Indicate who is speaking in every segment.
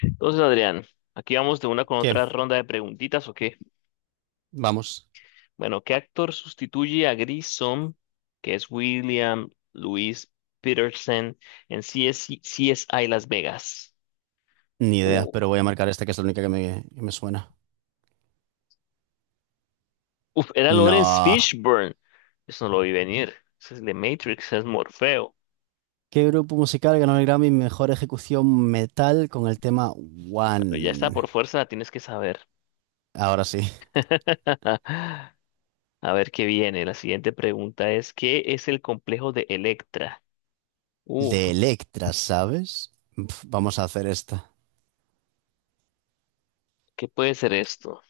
Speaker 1: Entonces, Adrián, aquí vamos de una con
Speaker 2: ¿Qué?
Speaker 1: otra ronda de preguntitas, ¿o qué?
Speaker 2: Vamos.
Speaker 1: Bueno, ¿qué actor sustituye a Grissom, que es William Louis Peterson, en CS CSI Las Vegas?
Speaker 2: Ni idea,
Speaker 1: Uh,
Speaker 2: pero voy a marcar esta que es la única que me suena.
Speaker 1: Era Lawrence
Speaker 2: No.
Speaker 1: Fishburne. Eso no lo vi venir. Ese es de Matrix, es Morfeo.
Speaker 2: ¿Qué grupo musical ganó el Grammy Mejor Ejecución Metal con el tema
Speaker 1: Pero ya está,
Speaker 2: One?
Speaker 1: por fuerza la tienes que saber.
Speaker 2: Ahora sí.
Speaker 1: A ver qué viene. La siguiente pregunta es, ¿qué es el complejo de Electra? Uf,
Speaker 2: De Electra, ¿sabes? Pf, vamos a hacer esta.
Speaker 1: ¿Qué puede ser esto?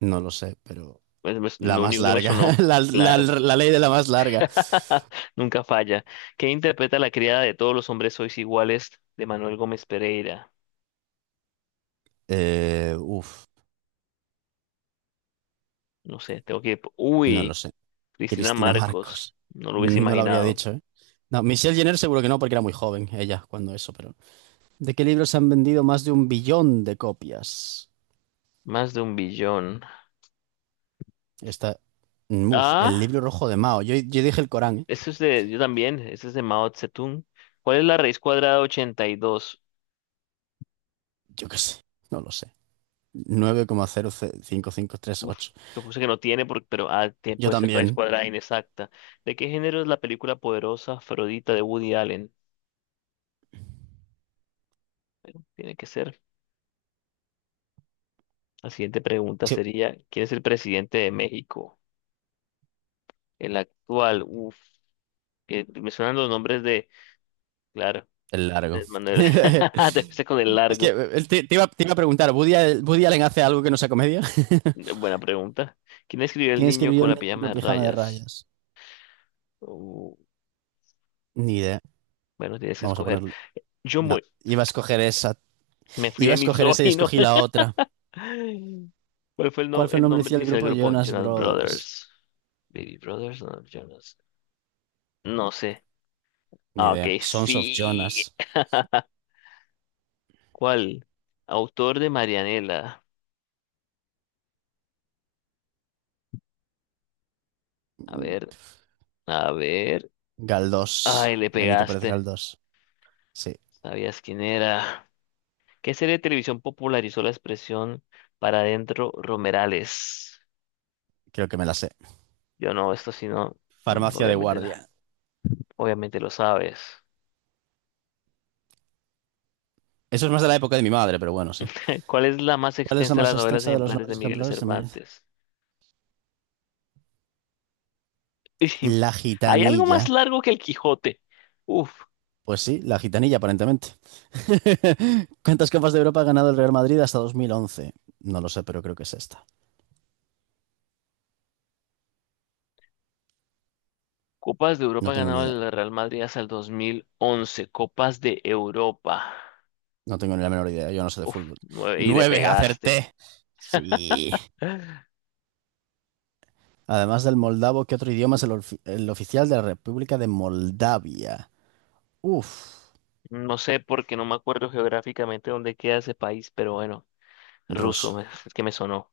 Speaker 2: No lo sé, pero
Speaker 1: Pues
Speaker 2: la
Speaker 1: lo
Speaker 2: más
Speaker 1: único que me
Speaker 2: larga.
Speaker 1: sonó.
Speaker 2: La, la-
Speaker 1: Claro.
Speaker 2: la ley de la más larga.
Speaker 1: Nunca falla. ¿Qué interpreta la criada de Todos los hombres sois iguales de Manuel Gómez Pereira?
Speaker 2: Eh, uf,
Speaker 1: No sé, tengo que...
Speaker 2: no lo
Speaker 1: Uy,
Speaker 2: sé.
Speaker 1: Cristina
Speaker 2: Cristina
Speaker 1: Marcos.
Speaker 2: Marcos.
Speaker 1: No lo hubiese
Speaker 2: No lo habría
Speaker 1: imaginado.
Speaker 2: dicho, ¿eh? No, Michelle Jenner seguro que no, porque era muy joven ella cuando eso, pero... ¿De qué libros han vendido más de un billón de copias?
Speaker 1: Más de un billón.
Speaker 2: Esta. Uf, el
Speaker 1: Ah,
Speaker 2: libro rojo de Mao. Yo dije el Corán, ¿eh?
Speaker 1: eso es de... Yo también. Eso es de Mao Zedong. ¿Cuál es la raíz cuadrada de 82?
Speaker 2: Yo qué sé, no lo sé. Nueve coma cero cinco cinco tres
Speaker 1: Uf,
Speaker 2: ocho.
Speaker 1: yo puse que no tiene, pero ah,
Speaker 2: Yo
Speaker 1: puede ser raíz
Speaker 2: también.
Speaker 1: cuadrada inexacta. ¿De qué género es la película Poderosa Afrodita de Woody Allen? Tiene que ser. La siguiente pregunta
Speaker 2: Sí,
Speaker 1: sería, ¿quién es el presidente de México? El actual, que me suenan los nombres de, claro,
Speaker 2: el largo.
Speaker 1: de Manuel, debe ser con el
Speaker 2: Es que
Speaker 1: largo.
Speaker 2: te iba a preguntar, ¿Woody, Woody Allen hace algo que no sea comedia?
Speaker 1: Buena pregunta. ¿Quién escribió El
Speaker 2: ¿Quién
Speaker 1: niño
Speaker 2: escribió
Speaker 1: con la
Speaker 2: el
Speaker 1: pijama
Speaker 2: libro
Speaker 1: de
Speaker 2: Pijama de
Speaker 1: rayas?
Speaker 2: Rayas?
Speaker 1: Uh,
Speaker 2: Ni idea.
Speaker 1: bueno, tienes que
Speaker 2: Vamos a
Speaker 1: escoger.
Speaker 2: ponerle.
Speaker 1: Yo
Speaker 2: No,
Speaker 1: voy,
Speaker 2: iba a escoger esa.
Speaker 1: me fui
Speaker 2: Iba
Speaker 1: de
Speaker 2: a escoger esa y
Speaker 1: misógino.
Speaker 2: escogí la otra.
Speaker 1: ¿Cuál fue el,
Speaker 2: ¿Cuál
Speaker 1: no-
Speaker 2: fue el
Speaker 1: el
Speaker 2: nombre
Speaker 1: nombre
Speaker 2: inicial del
Speaker 1: inicial del
Speaker 2: grupo
Speaker 1: grupo
Speaker 2: Jonas
Speaker 1: Jonas
Speaker 2: Brothers?
Speaker 1: Brothers? Baby Brothers, no, Jonas. No sé.
Speaker 2: Ni
Speaker 1: Ah, ok,
Speaker 2: idea. Sons of
Speaker 1: sí.
Speaker 2: Jonas.
Speaker 1: ¿Cuál? Autor de Marianela. A ver, a ver.
Speaker 2: Galdós.
Speaker 1: Ay, le
Speaker 2: Benito Pérez
Speaker 1: pegaste.
Speaker 2: Galdós. Sí,
Speaker 1: ¿Sabías quién era? ¿Qué serie de televisión popularizó la expresión "para adentro, Romerales"?
Speaker 2: creo que me la sé.
Speaker 1: Yo no, esto sí no. Mm,
Speaker 2: Farmacia de
Speaker 1: obviamente,
Speaker 2: guardia.
Speaker 1: obviamente lo sabes.
Speaker 2: Eso es más de la época de mi madre, pero bueno, sí.
Speaker 1: ¿Cuál es la más
Speaker 2: ¿Cuál es la
Speaker 1: extensa de
Speaker 2: más
Speaker 1: las Novelas
Speaker 2: extensa de los
Speaker 1: ejemplares de
Speaker 2: nombres
Speaker 1: Miguel
Speaker 2: ejemplares de Menez?
Speaker 1: Cervantes?
Speaker 2: La
Speaker 1: ¿Hay algo más
Speaker 2: gitanilla.
Speaker 1: largo que el Quijote? Uf,
Speaker 2: Pues sí, la gitanilla, aparentemente. ¿Cuántas copas de Europa ha ganado el Real Madrid hasta 2011? No lo sé, pero creo que es esta.
Speaker 1: Copas de Europa
Speaker 2: No tengo ni
Speaker 1: ganaba
Speaker 2: idea.
Speaker 1: el Real Madrid hasta el 2011, Copas de Europa.
Speaker 2: No tengo ni la menor idea. Yo no sé de
Speaker 1: Uf,
Speaker 2: fútbol.
Speaker 1: nueve, y le
Speaker 2: Nueve,
Speaker 1: pegaste.
Speaker 2: acerté. Sí. Además del moldavo, ¿qué otro idioma es el oficial de la República de Moldavia? Uf,
Speaker 1: No sé porque no me acuerdo geográficamente dónde queda ese país, pero bueno. Ruso,
Speaker 2: ruso.
Speaker 1: es que me sonó.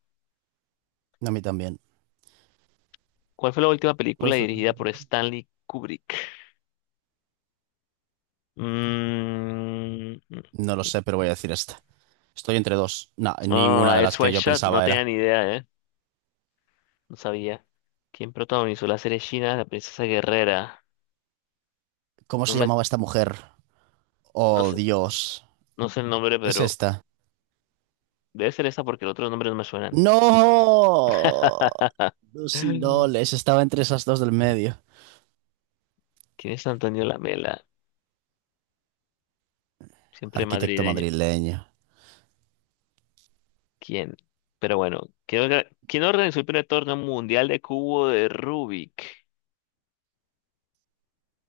Speaker 2: A mí también.
Speaker 1: ¿Cuál fue la última
Speaker 2: ¿Cuál
Speaker 1: película
Speaker 2: fue?
Speaker 1: dirigida por Stanley Kubrick? Mm,
Speaker 2: No lo sé, pero voy a decir esta. Estoy entre dos. No,
Speaker 1: oh,
Speaker 2: ninguna de las
Speaker 1: Eyes
Speaker 2: que
Speaker 1: Wide
Speaker 2: yo
Speaker 1: Shut, no
Speaker 2: pensaba
Speaker 1: tenía
Speaker 2: era.
Speaker 1: ni idea, ¿eh? No sabía. ¿Quién protagonizó la serie china La Princesa Guerrera?
Speaker 2: ¿Cómo
Speaker 1: No
Speaker 2: se
Speaker 1: me,
Speaker 2: llamaba esta mujer?
Speaker 1: no
Speaker 2: Oh,
Speaker 1: sé,
Speaker 2: Dios.
Speaker 1: no sé el nombre,
Speaker 2: Es
Speaker 1: pero
Speaker 2: esta.
Speaker 1: debe ser esa porque los otros nombres no me suenan.
Speaker 2: ¡No! Lucy
Speaker 1: ¿Quién
Speaker 2: Loles. Estaba entre esas dos del medio.
Speaker 1: es Antonio Lamela? Siempre
Speaker 2: Arquitecto
Speaker 1: madrileño.
Speaker 2: madrileño.
Speaker 1: ¿Quién? Pero bueno, ¿quién, quién organizó el primer torneo mundial de cubo de Rubik?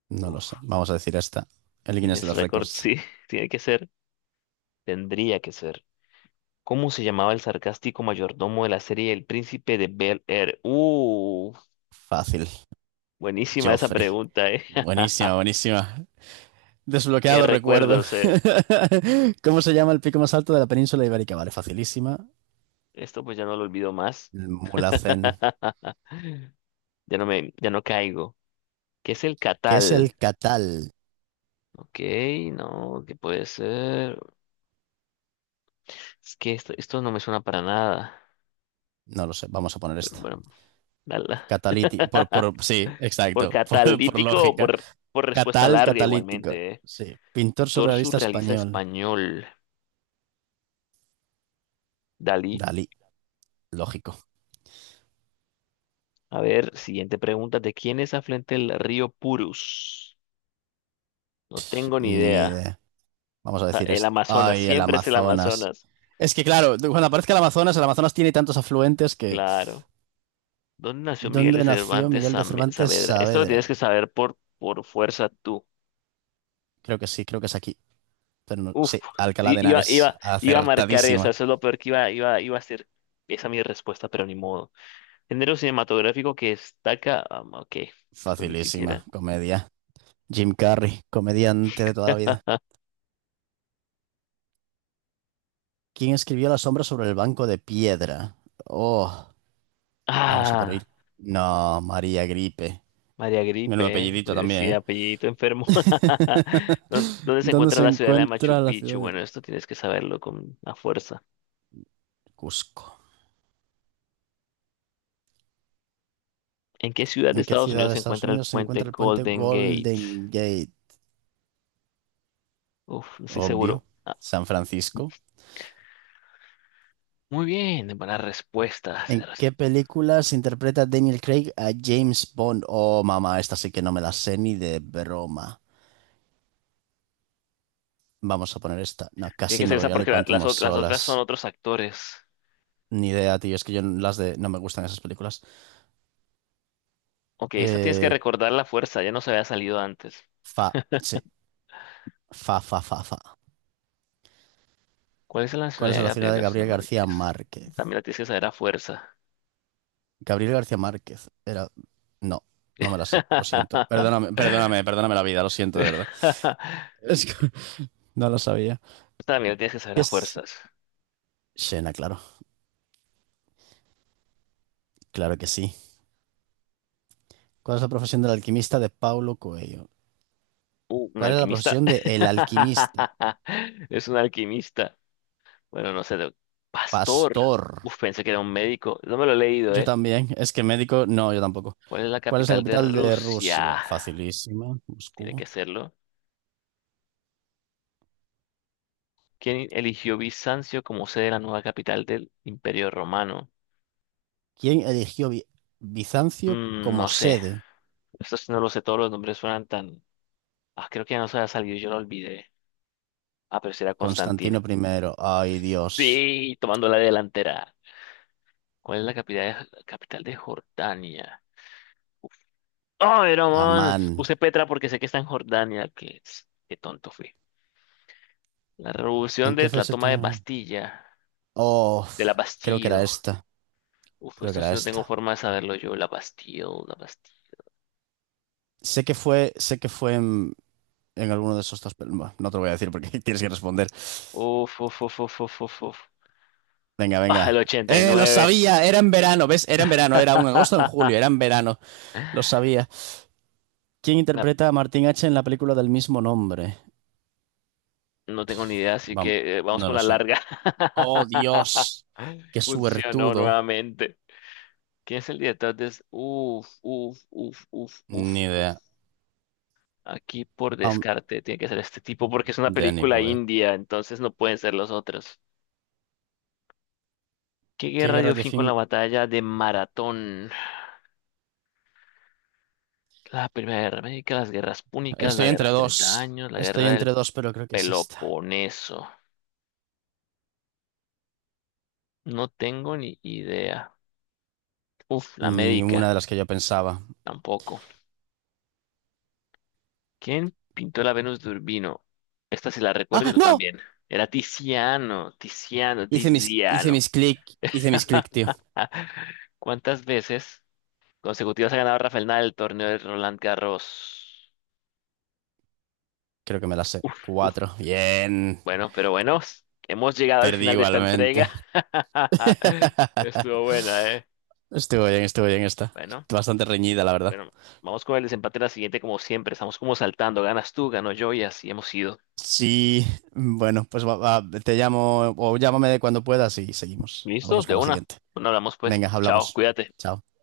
Speaker 2: No lo
Speaker 1: Uf.
Speaker 2: sé. Vamos a decir esta. El Guinness de
Speaker 1: Guinness
Speaker 2: los
Speaker 1: Record,
Speaker 2: récords.
Speaker 1: sí, tiene que ser, tendría que ser. ¿Cómo se llamaba el sarcástico mayordomo de la serie El Príncipe de Bel Air?
Speaker 2: Fácil.
Speaker 1: Buenísima esa
Speaker 2: Joffrey.
Speaker 1: pregunta, ¿eh?
Speaker 2: Buenísima, buenísima.
Speaker 1: Qué
Speaker 2: Desbloqueado recuerdo.
Speaker 1: recuerdos, eh.
Speaker 2: ¿Cómo se llama el pico más alto de la península ibérica? Vale, facilísima.
Speaker 1: Esto pues ya no lo olvido más.
Speaker 2: El Mulhacén.
Speaker 1: Ya no caigo. ¿Qué es el
Speaker 2: ¿Qué es el
Speaker 1: catal?
Speaker 2: Catal?
Speaker 1: Ok, no, ¿qué puede ser? Es que esto no me suena para nada.
Speaker 2: No lo sé, vamos a poner
Speaker 1: Pero
Speaker 2: esta.
Speaker 1: bueno, dala.
Speaker 2: Catalítico. Sí,
Speaker 1: ¿Por
Speaker 2: exacto, por
Speaker 1: catalítico o
Speaker 2: lógica.
Speaker 1: por respuesta larga
Speaker 2: Catalítico.
Speaker 1: igualmente, eh?
Speaker 2: Sí, pintor
Speaker 1: Pintor
Speaker 2: surrealista
Speaker 1: surrealista
Speaker 2: español.
Speaker 1: español. Dalí.
Speaker 2: Dalí, lógico.
Speaker 1: A ver, siguiente pregunta. ¿De quién es afluente el río Purus? No
Speaker 2: Sí,
Speaker 1: tengo ni
Speaker 2: ni
Speaker 1: idea.
Speaker 2: idea. Vamos a
Speaker 1: O sea,
Speaker 2: decir
Speaker 1: el
Speaker 2: esto.
Speaker 1: Amazonas,
Speaker 2: Ay, el
Speaker 1: siempre es el
Speaker 2: Amazonas.
Speaker 1: Amazonas.
Speaker 2: Es que claro, cuando aparezca el Amazonas tiene tantos afluentes que...
Speaker 1: Claro. ¿Dónde nació Miguel de
Speaker 2: ¿Dónde nació
Speaker 1: Cervantes
Speaker 2: Miguel de Cervantes
Speaker 1: Saavedra? Esto lo
Speaker 2: Saavedra?
Speaker 1: tienes que saber por fuerza tú.
Speaker 2: Creo que sí, creo que es aquí.
Speaker 1: Uf,
Speaker 2: Sí, Alcalá de Henares,
Speaker 1: iba a marcar esa,
Speaker 2: acertadísima.
Speaker 1: eso es lo peor que iba a hacer. Esa mi respuesta, pero ni modo. Género cinematográfico que destaca. Ah, ok, esto ni
Speaker 2: Facilísima,
Speaker 1: siquiera.
Speaker 2: comedia. Jim Carrey, comediante de toda la vida. ¿Quién escribió La sombra sobre el banco de piedra? Oh, vamos a por
Speaker 1: Ah.
Speaker 2: ir. No, María Gripe.
Speaker 1: María
Speaker 2: Menudo
Speaker 1: Gripe,
Speaker 2: apellidito también,
Speaker 1: sí,
Speaker 2: ¿eh?
Speaker 1: apellidito enfermo. ¿Dónde se
Speaker 2: ¿Dónde
Speaker 1: encuentra
Speaker 2: se
Speaker 1: la ciudad de Machu
Speaker 2: encuentra la ciudad
Speaker 1: Picchu?
Speaker 2: de
Speaker 1: Bueno, esto tienes que saberlo con la fuerza.
Speaker 2: Cusco?
Speaker 1: ¿En qué ciudad de
Speaker 2: ¿En qué
Speaker 1: Estados
Speaker 2: ciudad
Speaker 1: Unidos
Speaker 2: de
Speaker 1: se
Speaker 2: Estados
Speaker 1: encuentra el
Speaker 2: Unidos se
Speaker 1: puente
Speaker 2: encuentra el puente
Speaker 1: Golden Gate?
Speaker 2: Golden Gate?
Speaker 1: Uf, no estoy seguro.
Speaker 2: Obvio.
Speaker 1: Ah,
Speaker 2: San Francisco.
Speaker 1: muy bien, buena respuesta.
Speaker 2: ¿En qué películas interpreta Daniel Craig a James Bond? Oh, mamá, esta sí que no me la sé ni de broma. Vamos a poner esta. No,
Speaker 1: Tiene que
Speaker 2: Casino
Speaker 1: ser esa
Speaker 2: Royale y
Speaker 1: porque
Speaker 2: Quantum of
Speaker 1: las otras son
Speaker 2: Solace.
Speaker 1: otros actores.
Speaker 2: Ni idea, tío. Es que yo las de... No me gustan esas películas.
Speaker 1: Ok, esta tienes que
Speaker 2: Eh,
Speaker 1: recordar la fuerza, ya no se había salido antes.
Speaker 2: fa. Sí. Fa, fa, fa, fa.
Speaker 1: ¿Cuál es la
Speaker 2: ¿Cuál es
Speaker 1: nacionalidad de
Speaker 2: la
Speaker 1: Gabriel
Speaker 2: ciudad de
Speaker 1: García
Speaker 2: Gabriel García
Speaker 1: Márquez?
Speaker 2: Márquez?
Speaker 1: También la tienes que saber a fuerza.
Speaker 2: Gabriel García Márquez. Era... No, no me la sé. Lo siento. Perdóname, perdóname, perdóname la vida. Lo siento, de verdad. Es que no lo sabía.
Speaker 1: Esta también la tienes que saber a
Speaker 2: Es...
Speaker 1: fuerzas.
Speaker 2: Xena, claro. Claro que sí. ¿Cuál es la profesión del alquimista de Paulo Coelho?
Speaker 1: Un
Speaker 2: ¿Cuál es la
Speaker 1: alquimista.
Speaker 2: profesión de el alquimista?
Speaker 1: Es un alquimista. Bueno, no sé. Pastor.
Speaker 2: Pastor.
Speaker 1: Uf, pensé que era un médico. No me lo he leído,
Speaker 2: Yo
Speaker 1: ¿eh?
Speaker 2: también. Es que médico, no, yo tampoco.
Speaker 1: ¿Cuál es la
Speaker 2: ¿Cuál es la
Speaker 1: capital de
Speaker 2: capital de
Speaker 1: Rusia?
Speaker 2: Rusia? Facilísima,
Speaker 1: Tiene
Speaker 2: Moscú.
Speaker 1: que serlo. ¿Quién eligió Bizancio como sede de la nueva capital del Imperio Romano?
Speaker 2: ¿Quién eligió Bi- ¿Bizancio
Speaker 1: Mm,
Speaker 2: como
Speaker 1: no sé.
Speaker 2: sede?
Speaker 1: Esto sí no lo sé. Todos los nombres suenan tan. Ah, creo que ya no se ha salido. Yo lo olvidé. Ah, pero sí era Constantino.
Speaker 2: Constantino I. Ay, Dios.
Speaker 1: Sí, tomando la delantera. ¿Cuál es la capital de Jordania? Ay, no, man.
Speaker 2: Amán.
Speaker 1: Puse Petra porque sé que está en Jordania. Que, qué tonto fui. La revolución
Speaker 2: ¿En qué
Speaker 1: de la
Speaker 2: fecha?
Speaker 1: toma de
Speaker 2: Ta-
Speaker 1: Bastilla.
Speaker 2: Oh,
Speaker 1: De la
Speaker 2: creo que
Speaker 1: Bastille.
Speaker 2: era esta.
Speaker 1: Uf,
Speaker 2: Creo que
Speaker 1: esto
Speaker 2: era
Speaker 1: sí no tengo
Speaker 2: esta.
Speaker 1: forma de saberlo yo. La Bastille, la Bastille.
Speaker 2: Sé que fue en alguno de esos dos, pero bueno, no te lo voy a decir porque tienes que responder.
Speaker 1: Uf, uf, uf, uf, uf, uf. Uf.
Speaker 2: Venga,
Speaker 1: Ah, el
Speaker 2: venga. Lo
Speaker 1: 89.
Speaker 2: sabía, era en verano, ¿ves? Era en verano, era un agosto o en julio, era en verano, lo sabía. ¿Quién
Speaker 1: La-
Speaker 2: interpreta a Martin H en la película del mismo nombre?
Speaker 1: no tengo ni idea, así
Speaker 2: Vamos,
Speaker 1: que vamos
Speaker 2: no
Speaker 1: con
Speaker 2: lo
Speaker 1: la
Speaker 2: sé.
Speaker 1: larga.
Speaker 2: Oh, Dios, qué
Speaker 1: Funcionó
Speaker 2: suertudo.
Speaker 1: nuevamente. ¿Quién es el director de... es- Uf, uf, uf, uf, uf.
Speaker 2: Ni idea.
Speaker 1: Aquí por
Speaker 2: Um,
Speaker 1: descarte tiene que ser este tipo porque es una
Speaker 2: Danny
Speaker 1: película
Speaker 2: Boyle.
Speaker 1: india, entonces no pueden ser los otros. ¿Qué
Speaker 2: ¿Qué
Speaker 1: guerra
Speaker 2: guerra
Speaker 1: dio
Speaker 2: de
Speaker 1: fin con la
Speaker 2: fin?
Speaker 1: batalla de Maratón? La Primera Guerra Médica, las guerras púnicas, la
Speaker 2: Estoy
Speaker 1: guerra
Speaker 2: entre
Speaker 1: de Treinta
Speaker 2: dos.
Speaker 1: años, la
Speaker 2: Estoy
Speaker 1: guerra del
Speaker 2: entre dos, pero creo que es esta.
Speaker 1: Peloponeso. No tengo ni idea. Uf, la médica,
Speaker 2: Ninguna de las que yo pensaba.
Speaker 1: tampoco. ¿Quién pintó la Venus de Urbino? Esta sí la recuerdo y
Speaker 2: ¡Ah,
Speaker 1: tú
Speaker 2: no!
Speaker 1: también. Era
Speaker 2: Hice mis, hice
Speaker 1: Tiziano.
Speaker 2: mis clic, hice mis clic, tío.
Speaker 1: ¿Cuántas veces consecutivas ha ganado Rafael Nadal el torneo de Roland Garros?
Speaker 2: Creo que me las sé.
Speaker 1: Uf,
Speaker 2: Cuatro. Bien.
Speaker 1: bueno, pero bueno, hemos llegado al
Speaker 2: Perdí
Speaker 1: final de esta
Speaker 2: igualmente.
Speaker 1: entrega. Estuvo buena, ¿eh?
Speaker 2: Estuvo bien esta.
Speaker 1: Bueno,
Speaker 2: Bastante reñida, la verdad.
Speaker 1: bueno, vamos con el desempate en la siguiente, como siempre. Estamos como saltando. Ganas tú, gano yo y así hemos ido.
Speaker 2: Sí, bueno, pues va, te llamo o llámame cuando puedas y seguimos.
Speaker 1: ¿Listo?
Speaker 2: Vamos
Speaker 1: De
Speaker 2: con la
Speaker 1: una.
Speaker 2: siguiente.
Speaker 1: Bueno, hablamos pues.
Speaker 2: Venga,
Speaker 1: Chao,
Speaker 2: hablamos.
Speaker 1: cuídate.
Speaker 2: Chao.